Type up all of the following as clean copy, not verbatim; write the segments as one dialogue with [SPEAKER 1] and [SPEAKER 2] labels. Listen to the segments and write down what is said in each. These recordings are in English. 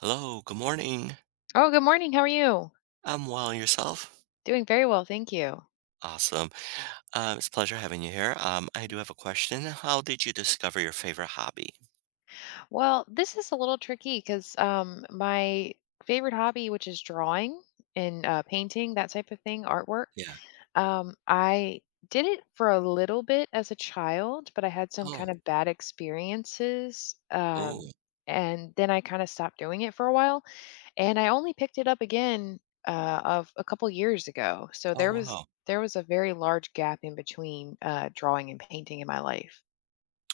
[SPEAKER 1] Hello, good morning.
[SPEAKER 2] Oh, good morning. How are you?
[SPEAKER 1] I'm well, yourself?
[SPEAKER 2] Doing very well, thank you.
[SPEAKER 1] Awesome. It's a pleasure having you here. I do have a question. How did you discover your favorite hobby?
[SPEAKER 2] Well, this is a little tricky because my favorite hobby, which is drawing and painting, that type of thing, artwork,
[SPEAKER 1] Yeah.
[SPEAKER 2] I did it for a little bit as a child, but I had some
[SPEAKER 1] Oh,
[SPEAKER 2] kind of bad experiences.
[SPEAKER 1] oh,
[SPEAKER 2] And then I kind of stopped doing it for a while. And I only picked it up again of a couple years ago. So
[SPEAKER 1] oh,
[SPEAKER 2] there was
[SPEAKER 1] wow.
[SPEAKER 2] there was a very large gap in between drawing and painting in my life.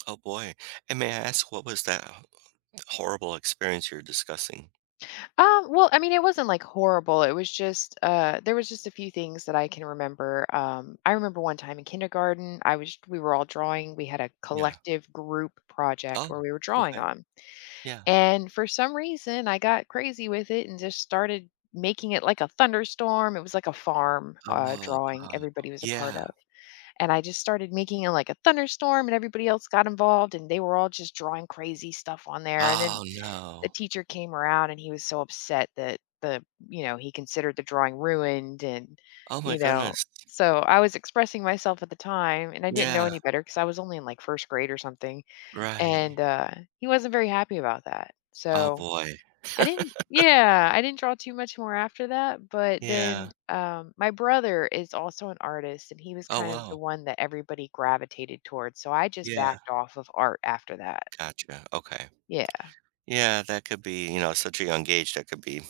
[SPEAKER 1] Oh, boy. And may I ask, what was that horrible experience you're discussing?
[SPEAKER 2] I mean, it wasn't like horrible. It was just there was just a few things that I can remember. I remember one time in kindergarten, I was we were all drawing. We had a
[SPEAKER 1] Yeah.
[SPEAKER 2] collective group project
[SPEAKER 1] Oh,
[SPEAKER 2] where we were drawing
[SPEAKER 1] okay.
[SPEAKER 2] on.
[SPEAKER 1] Yeah.
[SPEAKER 2] And for some reason, I got crazy with it and just started making it like a thunderstorm. It was like a farm
[SPEAKER 1] Oh,
[SPEAKER 2] drawing
[SPEAKER 1] wow.
[SPEAKER 2] everybody was a part
[SPEAKER 1] Yeah.
[SPEAKER 2] of. And I just started making it like a thunderstorm and everybody else got involved and they were all just drawing crazy stuff on there. And then
[SPEAKER 1] Oh,
[SPEAKER 2] a
[SPEAKER 1] no.
[SPEAKER 2] teacher came around and he was so upset that he considered the drawing ruined, and,
[SPEAKER 1] Oh, my
[SPEAKER 2] you know
[SPEAKER 1] goodness.
[SPEAKER 2] so I was expressing myself at the time and I didn't know
[SPEAKER 1] Yeah.
[SPEAKER 2] any better because I was only in, like, 1st grade or something,
[SPEAKER 1] Right.
[SPEAKER 2] and, he wasn't very happy about that.
[SPEAKER 1] Oh,
[SPEAKER 2] So,
[SPEAKER 1] boy.
[SPEAKER 2] I didn't yeah, I didn't draw too much more after that, but
[SPEAKER 1] Yeah.
[SPEAKER 2] then, my brother is also an artist, and he was
[SPEAKER 1] Oh,
[SPEAKER 2] kind of the
[SPEAKER 1] wow.
[SPEAKER 2] one that everybody gravitated towards, so I just
[SPEAKER 1] Yeah.
[SPEAKER 2] backed off of art after that.
[SPEAKER 1] Gotcha. Okay.
[SPEAKER 2] Yeah.
[SPEAKER 1] Yeah, that could be, you know, at such a young age, that could be,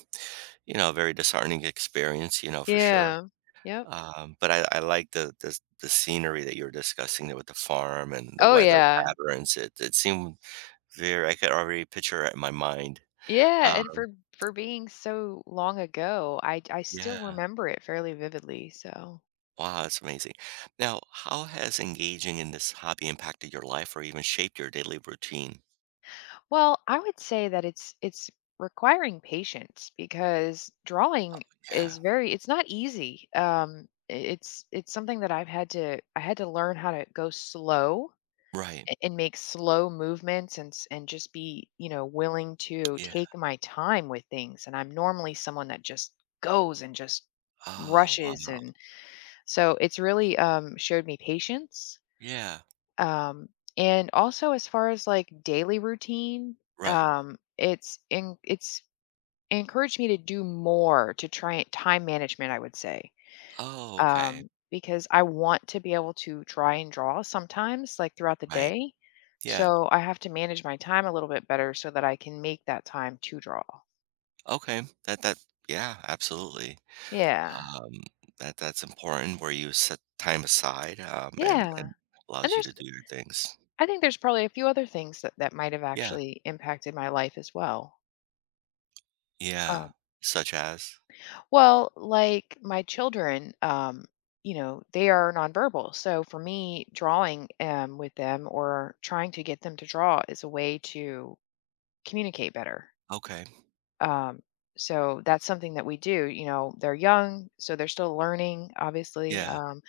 [SPEAKER 1] you know, a very disheartening experience, you know, for sure.
[SPEAKER 2] Yeah. Yep.
[SPEAKER 1] But I like the scenery that you were discussing there with the farm and the
[SPEAKER 2] Oh,
[SPEAKER 1] weather
[SPEAKER 2] yeah.
[SPEAKER 1] patterns. It seemed very I could already picture it in my mind.
[SPEAKER 2] Yeah, and
[SPEAKER 1] Um,
[SPEAKER 2] for being so long ago, I still
[SPEAKER 1] yeah.
[SPEAKER 2] remember it fairly vividly. So,
[SPEAKER 1] Wow, that's amazing. Now, how has engaging in this hobby impacted your life or even shaped your daily routine?
[SPEAKER 2] well, I would say that it's requiring patience because drawing
[SPEAKER 1] Yeah.
[SPEAKER 2] is very it's not easy. It's something that I had to learn how to go slow
[SPEAKER 1] Right.
[SPEAKER 2] and make slow movements and and just be, you know, willing to
[SPEAKER 1] Yeah.
[SPEAKER 2] take my time with things. And I'm normally someone that just goes and just
[SPEAKER 1] Oh,
[SPEAKER 2] rushes
[SPEAKER 1] wow.
[SPEAKER 2] and so it's really showed me patience.
[SPEAKER 1] Yeah.
[SPEAKER 2] Um, and also as far as like daily routine,
[SPEAKER 1] Right.
[SPEAKER 2] it's encouraged me to do more to try time management, I would say.
[SPEAKER 1] Oh, okay.
[SPEAKER 2] Because I want to be able to try and draw sometimes like throughout the
[SPEAKER 1] Right.
[SPEAKER 2] day.
[SPEAKER 1] Yeah.
[SPEAKER 2] So I have to manage my time a little bit better so that I can make that time to draw.
[SPEAKER 1] Okay, that yeah, absolutely.
[SPEAKER 2] Yeah.
[SPEAKER 1] Um, that's important where you set time aside,
[SPEAKER 2] Yeah.
[SPEAKER 1] and
[SPEAKER 2] And
[SPEAKER 1] allows you
[SPEAKER 2] there's
[SPEAKER 1] to do your things.
[SPEAKER 2] I think there's probably a few other things that might have
[SPEAKER 1] Yeah,
[SPEAKER 2] actually impacted my life as well.
[SPEAKER 1] yeah,
[SPEAKER 2] um,
[SPEAKER 1] such as?
[SPEAKER 2] Well, like my children, you know, they are nonverbal. So for me, drawing with them or trying to get them to draw is a way to communicate better.
[SPEAKER 1] Okay,
[SPEAKER 2] Um, so that's something that we do. You know, they're young, so they're still learning, obviously,
[SPEAKER 1] yeah.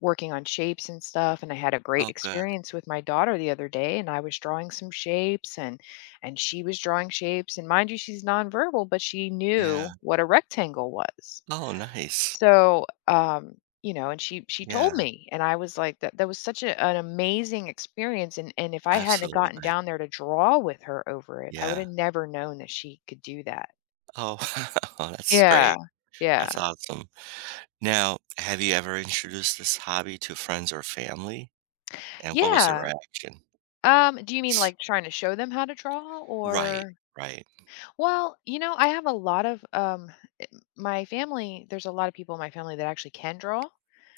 [SPEAKER 2] working on shapes and stuff. And I had a
[SPEAKER 1] Oh,
[SPEAKER 2] great
[SPEAKER 1] good,
[SPEAKER 2] experience with my daughter the other day, and I was drawing some shapes, and she was drawing shapes. And mind you, she's nonverbal, but she
[SPEAKER 1] yeah.
[SPEAKER 2] knew what a rectangle was,
[SPEAKER 1] Oh, nice.
[SPEAKER 2] so, you know, and she told
[SPEAKER 1] Yeah,
[SPEAKER 2] me, and I was like, that was such a, an amazing experience. And if I hadn't have gotten
[SPEAKER 1] absolutely.
[SPEAKER 2] down there to draw with her over it, I would
[SPEAKER 1] Yeah.
[SPEAKER 2] have never known that she could do that.
[SPEAKER 1] Oh, wow, that's great.
[SPEAKER 2] Yeah, yeah,
[SPEAKER 1] That's awesome. Now, have you ever introduced this hobby to friends or family, and what was their
[SPEAKER 2] yeah.
[SPEAKER 1] reaction?
[SPEAKER 2] Do you mean like trying to show them how to draw,
[SPEAKER 1] Right,
[SPEAKER 2] or?
[SPEAKER 1] right.
[SPEAKER 2] Well, you know, I have a lot of my family. There's a lot of people in my family that actually can draw.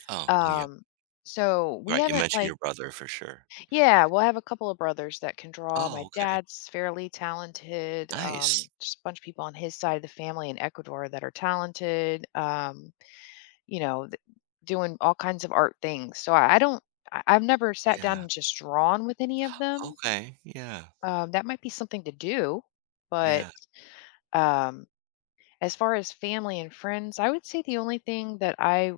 [SPEAKER 1] Oh, well, yeah,
[SPEAKER 2] Um, so we
[SPEAKER 1] right, you
[SPEAKER 2] haven't
[SPEAKER 1] mentioned
[SPEAKER 2] like
[SPEAKER 1] your brother for sure.
[SPEAKER 2] Yeah, well, I have a couple of brothers that can draw. My
[SPEAKER 1] Oh, okay.
[SPEAKER 2] dad's fairly talented.
[SPEAKER 1] Nice.
[SPEAKER 2] Just a bunch of people on his side of the family in Ecuador that are talented. You know, th- Doing all kinds of art things. So I don't. I've never sat down
[SPEAKER 1] Yeah.
[SPEAKER 2] and just drawn with any of them.
[SPEAKER 1] Okay. Yeah.
[SPEAKER 2] That might be something to do, but
[SPEAKER 1] Yeah.
[SPEAKER 2] um, as far as family and friends, I would say the only thing that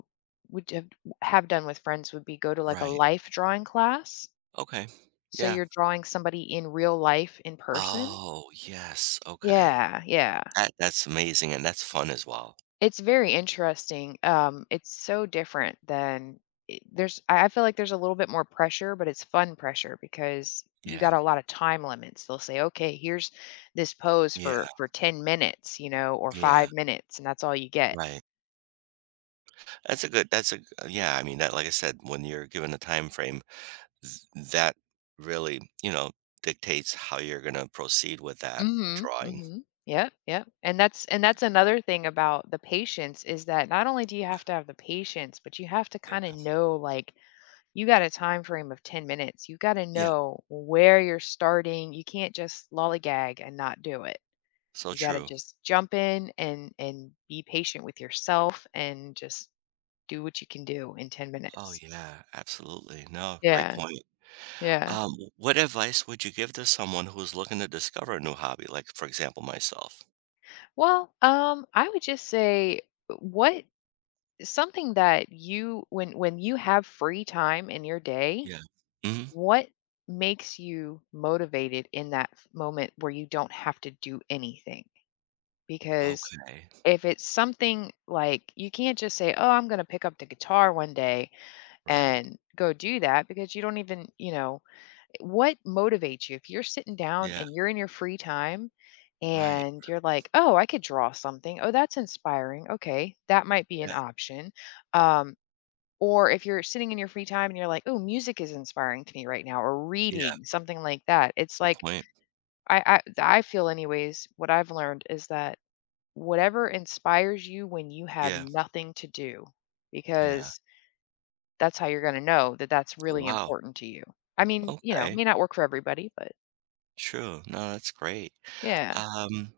[SPEAKER 2] would have, have done with friends would be go to like a
[SPEAKER 1] Right.
[SPEAKER 2] life drawing class.
[SPEAKER 1] Okay.
[SPEAKER 2] So
[SPEAKER 1] Yeah.
[SPEAKER 2] you're drawing somebody in real life in person?
[SPEAKER 1] Oh, yes. Okay.
[SPEAKER 2] Yeah.
[SPEAKER 1] That that's amazing and that's fun as well.
[SPEAKER 2] It's very interesting. It's so different than I feel like there's a little bit more pressure, but it's fun pressure because you
[SPEAKER 1] Yeah.
[SPEAKER 2] got a lot of time limits. They'll say, "Okay, here's this pose
[SPEAKER 1] Yeah.
[SPEAKER 2] for 10 minutes," you know, or
[SPEAKER 1] Yeah.
[SPEAKER 2] 5 minutes, and that's all you get.
[SPEAKER 1] Right. That's a good yeah, I mean that like I said, when you're given a time frame, th- that really, you know, dictates how you're gonna proceed with that
[SPEAKER 2] Mhm,
[SPEAKER 1] drawing.
[SPEAKER 2] mhm. Yep. And that's another thing about the patience, is that not only do you
[SPEAKER 1] Yeah.
[SPEAKER 2] have to have the patience, but you have to kinda
[SPEAKER 1] Yeah.
[SPEAKER 2] know, like, you got a time frame of 10 minutes. You got to
[SPEAKER 1] Yeah.
[SPEAKER 2] know where you're starting. You can't just lollygag and not do it.
[SPEAKER 1] So
[SPEAKER 2] You got to
[SPEAKER 1] true.
[SPEAKER 2] just jump in and be patient with yourself and just do what you can do in 10
[SPEAKER 1] Oh
[SPEAKER 2] minutes.
[SPEAKER 1] yeah, absolutely. No, great
[SPEAKER 2] Yeah.
[SPEAKER 1] point.
[SPEAKER 2] Yeah.
[SPEAKER 1] What advice would you give to someone who's looking to discover a new hobby? Like, for example, myself.
[SPEAKER 2] Well, I would just say what something that you when you have free time in your day,
[SPEAKER 1] Yeah. Hmm.
[SPEAKER 2] what makes you motivated in that moment where you don't have to do anything? Because
[SPEAKER 1] Okay.
[SPEAKER 2] if it's something like you can't just say, "Oh, I'm going to pick up the guitar one day
[SPEAKER 1] Right.
[SPEAKER 2] and go do that," because you don't even, you know, what motivates you? If you're sitting down
[SPEAKER 1] Yeah.
[SPEAKER 2] and you're in your free time
[SPEAKER 1] Right.
[SPEAKER 2] and you're like, "Oh, I could draw something. Oh, that's inspiring. Okay, that might be an
[SPEAKER 1] Yeah.
[SPEAKER 2] option." Um or if you're sitting in your free time and you're like, "Oh, music is inspiring to me right now," or
[SPEAKER 1] Yeah.
[SPEAKER 2] reading, something like that. It's
[SPEAKER 1] Good
[SPEAKER 2] like
[SPEAKER 1] point.
[SPEAKER 2] I feel anyways, what I've learned is that whatever inspires you when you have
[SPEAKER 1] Yeah.
[SPEAKER 2] nothing to do,
[SPEAKER 1] Yeah.
[SPEAKER 2] because that's how you're going to know that that's really
[SPEAKER 1] Wow.
[SPEAKER 2] important to you. I mean, you know,
[SPEAKER 1] Okay.
[SPEAKER 2] may not work for everybody, but
[SPEAKER 1] True. No, that's great.
[SPEAKER 2] yeah.
[SPEAKER 1] Um,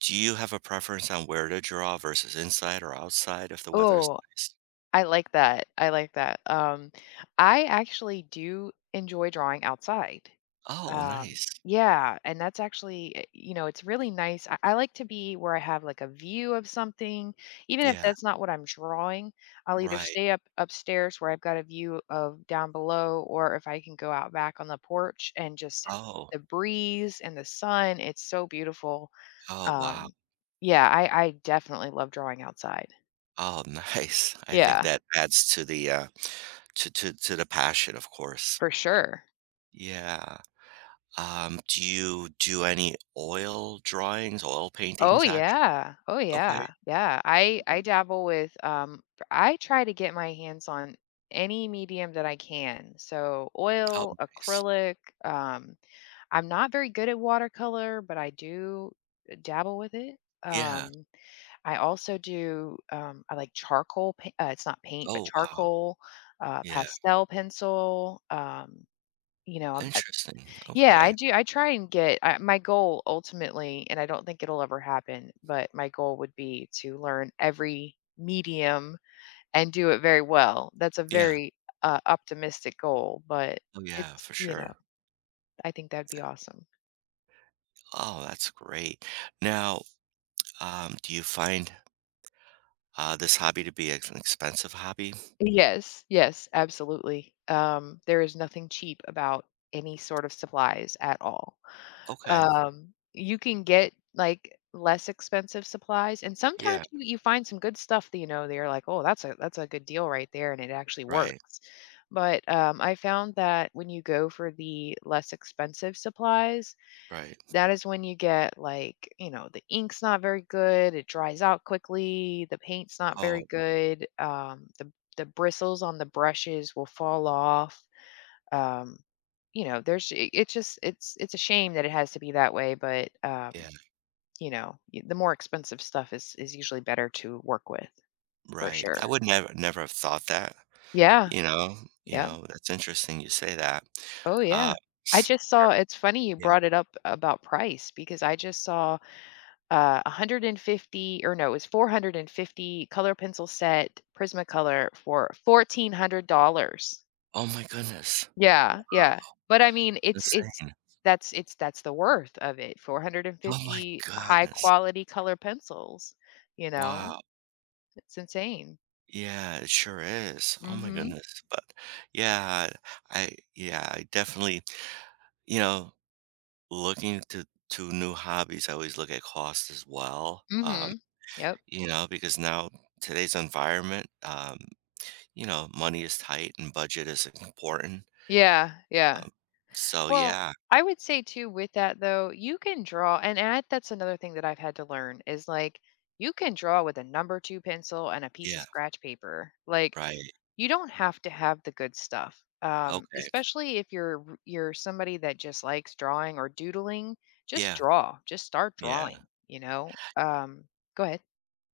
[SPEAKER 1] do you have a preference on where to draw versus inside or outside if the weather is
[SPEAKER 2] Oh,
[SPEAKER 1] nice?
[SPEAKER 2] I like that. I actually do enjoy drawing outside.
[SPEAKER 1] Oh,
[SPEAKER 2] Um,
[SPEAKER 1] nice.
[SPEAKER 2] yeah, and that's actually, you know, it's really nice. I like to be where I have like a view of something, even if
[SPEAKER 1] Yeah.
[SPEAKER 2] that's not what I'm drawing. I'll either
[SPEAKER 1] Right.
[SPEAKER 2] stay up upstairs where I've got a view of down below, or if I can go out back on the porch and just
[SPEAKER 1] Oh.
[SPEAKER 2] the breeze and the sun, it's so beautiful.
[SPEAKER 1] Oh, wow.
[SPEAKER 2] Um, yeah, I definitely love drawing outside.
[SPEAKER 1] Oh, nice. I think
[SPEAKER 2] Yeah,
[SPEAKER 1] that adds to the to the passion, of course.
[SPEAKER 2] for sure.
[SPEAKER 1] Yeah. Do you do any oil drawings, oil
[SPEAKER 2] Oh
[SPEAKER 1] paintings, actually.
[SPEAKER 2] yeah. Oh
[SPEAKER 1] Okay.
[SPEAKER 2] Yeah. I
[SPEAKER 1] Well,
[SPEAKER 2] I dabble with I try to get my hands on any medium that I can. So
[SPEAKER 1] oh,
[SPEAKER 2] oil,
[SPEAKER 1] nice.
[SPEAKER 2] acrylic, um I'm not very good at watercolor, but I do dabble with it.
[SPEAKER 1] Yeah.
[SPEAKER 2] Um I also do I like it's not paint, but
[SPEAKER 1] Oh, wow.
[SPEAKER 2] charcoal,
[SPEAKER 1] Yeah.
[SPEAKER 2] pastel pencil, you know, I'm
[SPEAKER 1] Interesting.
[SPEAKER 2] yeah, I
[SPEAKER 1] Okay.
[SPEAKER 2] do. I try and get I, my goal ultimately, and I don't think it'll ever happen, but my goal would be to learn every medium and do it very well. That's a
[SPEAKER 1] Yeah.
[SPEAKER 2] very optimistic goal, but
[SPEAKER 1] Oh, yeah,
[SPEAKER 2] it's,
[SPEAKER 1] for
[SPEAKER 2] you know,
[SPEAKER 1] sure.
[SPEAKER 2] I think that'd be awesome.
[SPEAKER 1] Oh, that's great. Now, do you find, this hobby to be ex an expensive hobby?
[SPEAKER 2] Yes, yes, absolutely. There is nothing cheap about any sort of supplies at all.
[SPEAKER 1] Okay.
[SPEAKER 2] Um, you can get, like, less expensive supplies, and sometimes
[SPEAKER 1] Yeah.
[SPEAKER 2] you find some good stuff that, you know, they are like, "Oh, that's a good deal right there," and it actually
[SPEAKER 1] Right.
[SPEAKER 2] works. But, I found that when you go for the less expensive supplies,
[SPEAKER 1] Right.
[SPEAKER 2] that is when you get, like, you know, the ink's not very good, it dries out quickly, the paint's not very
[SPEAKER 1] Oh,
[SPEAKER 2] good, the bristles on the brushes will fall off. Um, you know, there's it's just it's a shame that it has to be that way, but
[SPEAKER 1] yeah.
[SPEAKER 2] you know, the more expensive stuff is usually better to work with for
[SPEAKER 1] Right. I
[SPEAKER 2] sure.
[SPEAKER 1] would never have thought that,
[SPEAKER 2] Yeah,
[SPEAKER 1] you know? You
[SPEAKER 2] yeah.
[SPEAKER 1] know, that's interesting you say that.
[SPEAKER 2] Oh
[SPEAKER 1] Uh,
[SPEAKER 2] yeah. I just saw it's funny you brought it up about price because I just saw 150, or no, it was 450 color pencil set Prismacolor for $1400.
[SPEAKER 1] oh my goodness.
[SPEAKER 2] Yeah,
[SPEAKER 1] Wow.
[SPEAKER 2] but I mean,
[SPEAKER 1] Insane.
[SPEAKER 2] it's that's the worth of it,
[SPEAKER 1] Oh my
[SPEAKER 2] 450 high
[SPEAKER 1] goodness.
[SPEAKER 2] quality color pencils, you know?
[SPEAKER 1] Wow.
[SPEAKER 2] It's insane.
[SPEAKER 1] Yeah, it sure is. Oh my
[SPEAKER 2] Mhm,
[SPEAKER 1] goodness. But yeah, yeah, I definitely, you know, looking to new hobbies, I always look at cost as well.
[SPEAKER 2] mhm. Yep.
[SPEAKER 1] You know, because now today's environment, you know, money is tight and budget is important.
[SPEAKER 2] Yeah, yeah.
[SPEAKER 1] Um, so
[SPEAKER 2] Well,
[SPEAKER 1] yeah,
[SPEAKER 2] I would say too with that though, you can draw and I that's another thing that I've had to learn is, like, you can draw with a number 2 pencil and a piece of
[SPEAKER 1] yeah,
[SPEAKER 2] scratch paper, like,
[SPEAKER 1] right.
[SPEAKER 2] you don't have to have the good stuff
[SPEAKER 1] Okay.
[SPEAKER 2] especially if you're somebody that just likes drawing or doodling, just
[SPEAKER 1] Yeah,
[SPEAKER 2] draw, just start
[SPEAKER 1] yeah.
[SPEAKER 2] drawing, go ahead.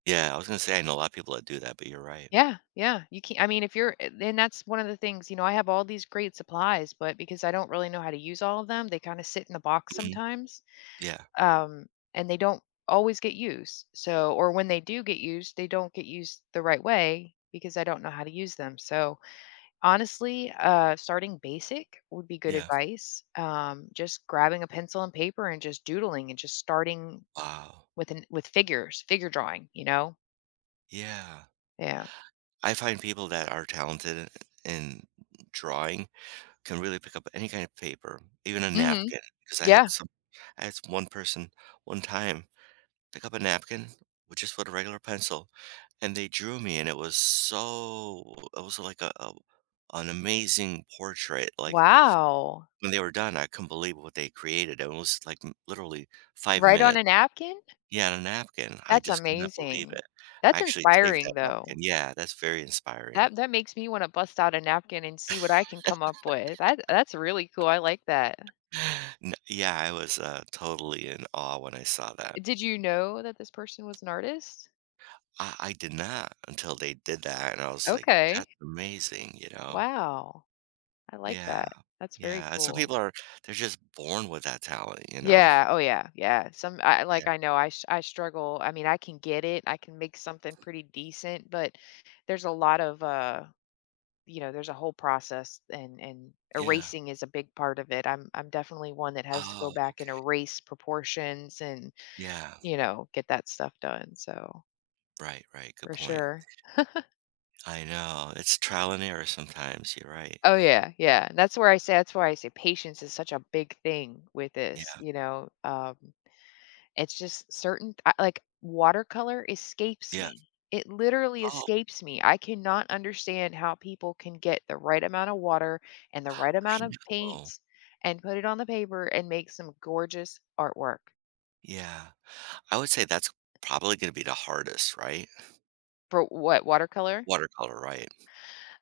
[SPEAKER 1] Yeah, I was gonna say I know a lot of people that do that, but you're right.
[SPEAKER 2] Yeah, yeah, you can, I mean, if and that's one of the things, you know, I have all these great supplies, but because I don't really know how to use all of them, they kind of sit in the box
[SPEAKER 1] Mhm.
[SPEAKER 2] sometimes,
[SPEAKER 1] Yeah.
[SPEAKER 2] um, and they don't always get used. So, or when they do get used, they don't get used the right way because I don't know how to use them. So, honestly, starting basic would be good
[SPEAKER 1] Yeah.
[SPEAKER 2] advice. Just grabbing a pencil and paper and just doodling and just starting
[SPEAKER 1] Wow.
[SPEAKER 2] with figures, figure drawing, you know?
[SPEAKER 1] Yeah.
[SPEAKER 2] Yeah.
[SPEAKER 1] I find people that are talented in drawing can really pick up any kind of paper, even a
[SPEAKER 2] Mhm.
[SPEAKER 1] napkin. Because I had
[SPEAKER 2] Yeah.
[SPEAKER 1] some I had one person one time pick up a napkin with just with a regular pencil, and they drew me, and it was so it was like a an amazing portrait, like,
[SPEAKER 2] Wow.
[SPEAKER 1] when they were done, I couldn't believe what they created, it was, like, m literally 5
[SPEAKER 2] Right, on
[SPEAKER 1] minutes.
[SPEAKER 2] a napkin?
[SPEAKER 1] Yeah, on a napkin. I
[SPEAKER 2] That's
[SPEAKER 1] just could not believe it.
[SPEAKER 2] amazing.
[SPEAKER 1] I
[SPEAKER 2] That's
[SPEAKER 1] actually saved that
[SPEAKER 2] inspiring
[SPEAKER 1] napkin.
[SPEAKER 2] though.
[SPEAKER 1] Yeah, that's very inspiring.
[SPEAKER 2] That makes me want to bust out a napkin and see what I can come up with. That's really cool. I like that.
[SPEAKER 1] N yeah, I was, totally in awe when I saw that.
[SPEAKER 2] Did you know that this person was an artist?
[SPEAKER 1] I did not until they did that, and I was like,
[SPEAKER 2] Okay.
[SPEAKER 1] "That's amazing," you know?
[SPEAKER 2] Wow. I like
[SPEAKER 1] Yeah.
[SPEAKER 2] that. That's very
[SPEAKER 1] Yeah, and some
[SPEAKER 2] cool.
[SPEAKER 1] people are they're just born with that talent, you know?
[SPEAKER 2] Yeah, oh yeah, yeah. Some, I
[SPEAKER 1] Yeah.
[SPEAKER 2] like, I know, I struggle. I mean, I can get it. I can make something pretty decent, but there's a lot of you know, there's a whole process, and
[SPEAKER 1] Yeah.
[SPEAKER 2] erasing is a big part of it. I'm definitely one that has to go
[SPEAKER 1] Oh,
[SPEAKER 2] back and
[SPEAKER 1] okay.
[SPEAKER 2] erase proportions and,
[SPEAKER 1] Yeah.
[SPEAKER 2] you know, get that stuff done. So,
[SPEAKER 1] Right, right, good
[SPEAKER 2] for
[SPEAKER 1] point.
[SPEAKER 2] sure.
[SPEAKER 1] I know, it's trial and error sometimes, you're right.
[SPEAKER 2] Oh yeah, yeah. That's where I say, that's why I say patience is such a big thing with this,
[SPEAKER 1] Yeah,
[SPEAKER 2] you know. It's just certain, I like, watercolor escapes
[SPEAKER 1] yeah.
[SPEAKER 2] me. It literally
[SPEAKER 1] Oh,
[SPEAKER 2] escapes me. I cannot understand how people can get the right amount of water and the right amount
[SPEAKER 1] I
[SPEAKER 2] of
[SPEAKER 1] know.
[SPEAKER 2] paints and put it on the paper and make some gorgeous artwork.
[SPEAKER 1] Yeah. I would say that's probably gonna be the hardest, right?
[SPEAKER 2] For what, watercolor?
[SPEAKER 1] Watercolor, right?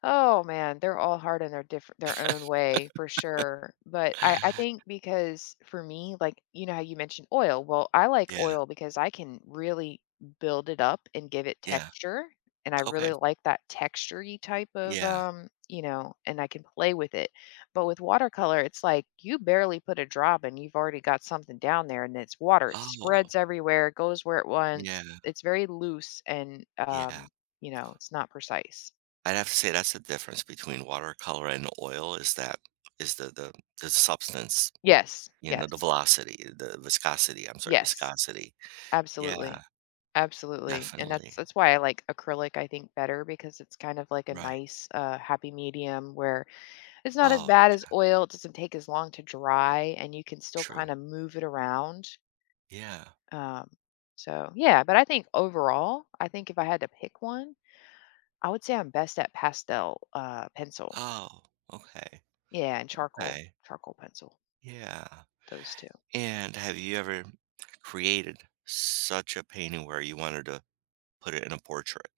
[SPEAKER 2] Oh man, they're all hard in their different, their own way for sure. But I think because for me, like, you know how you mentioned oil. Well, I like
[SPEAKER 1] Yeah,
[SPEAKER 2] oil because I can really build it up and give it
[SPEAKER 1] yeah.
[SPEAKER 2] texture. And I
[SPEAKER 1] Okay.
[SPEAKER 2] really like that textury type of
[SPEAKER 1] Yeah.
[SPEAKER 2] you know, and I can play with it. But with watercolor, it's like you barely put a drop and you've already got something down there and it's water. It spreads
[SPEAKER 1] Oh,
[SPEAKER 2] everywhere, it goes where it wants.
[SPEAKER 1] yeah,
[SPEAKER 2] It's very loose and,
[SPEAKER 1] yeah.
[SPEAKER 2] you know, it's not precise.
[SPEAKER 1] I'd have to say that's the difference between watercolor and oil is that is the substance,
[SPEAKER 2] Yes,
[SPEAKER 1] you know, the
[SPEAKER 2] yes,
[SPEAKER 1] velocity, the viscosity. I'm sorry,
[SPEAKER 2] yes,
[SPEAKER 1] viscosity. Yeah,
[SPEAKER 2] absolutely, absolutely, and
[SPEAKER 1] definitely.
[SPEAKER 2] that's why I like acrylic, I think, better because it's kind of like a
[SPEAKER 1] Right.
[SPEAKER 2] nice, happy medium where it's not as
[SPEAKER 1] Oh,
[SPEAKER 2] bad
[SPEAKER 1] yeah,
[SPEAKER 2] as oil, it doesn't take as long to dry, and you can still
[SPEAKER 1] true.
[SPEAKER 2] kinda move it around,
[SPEAKER 1] Yeah.
[SPEAKER 2] um, so, yeah, but I think overall, I think if I had to pick one, I would say I'm best at pastel, pencil.
[SPEAKER 1] Oh, okay.
[SPEAKER 2] Yeah, and charcoal,
[SPEAKER 1] Okay.
[SPEAKER 2] charcoal pencil,
[SPEAKER 1] Yeah.
[SPEAKER 2] those 2.
[SPEAKER 1] And have you ever created such a painting where you wanted to put it in a portrait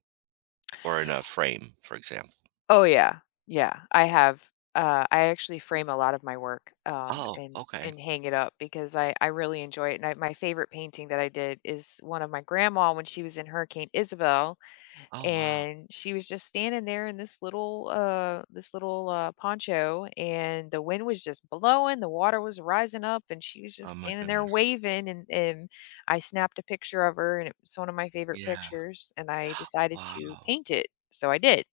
[SPEAKER 1] or in a frame, for example?
[SPEAKER 2] Oh, yeah. Yeah, I have, I actually frame a lot of my work,
[SPEAKER 1] Oh, okay.
[SPEAKER 2] and hang it up because I really enjoy it, and I, my favorite painting that I did is one of my grandma when she was in Hurricane Isabel,
[SPEAKER 1] Oh, wow.
[SPEAKER 2] and she was just standing there in this little, poncho, and the wind was just blowing, the water was rising up, and she was
[SPEAKER 1] Oh,
[SPEAKER 2] just
[SPEAKER 1] my
[SPEAKER 2] standing there
[SPEAKER 1] goodness.
[SPEAKER 2] waving, and I snapped a picture of her, and it's one of my favorite
[SPEAKER 1] Yeah.
[SPEAKER 2] pictures, and I decided to
[SPEAKER 1] Wow.
[SPEAKER 2] paint it, so I did.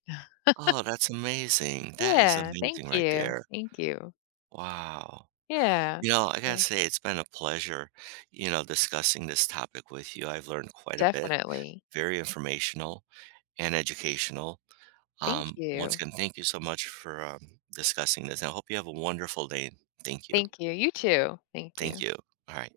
[SPEAKER 1] Oh, that's amazing. That is
[SPEAKER 2] Yeah, thank
[SPEAKER 1] amazing right
[SPEAKER 2] you,
[SPEAKER 1] there.
[SPEAKER 2] thank you.
[SPEAKER 1] Wow.
[SPEAKER 2] Yeah,
[SPEAKER 1] You know, I gotta
[SPEAKER 2] yeah,
[SPEAKER 1] say, it's been a pleasure, you know, discussing this topic with you. I've learned quite a bit,
[SPEAKER 2] definitely.
[SPEAKER 1] very informational and educational.
[SPEAKER 2] Thank
[SPEAKER 1] Once
[SPEAKER 2] you,
[SPEAKER 1] again, thank you so much for discussing this. I hope you have a wonderful day. Thank you.
[SPEAKER 2] thank you. You too, thank
[SPEAKER 1] Thank
[SPEAKER 2] you.
[SPEAKER 1] you. All right.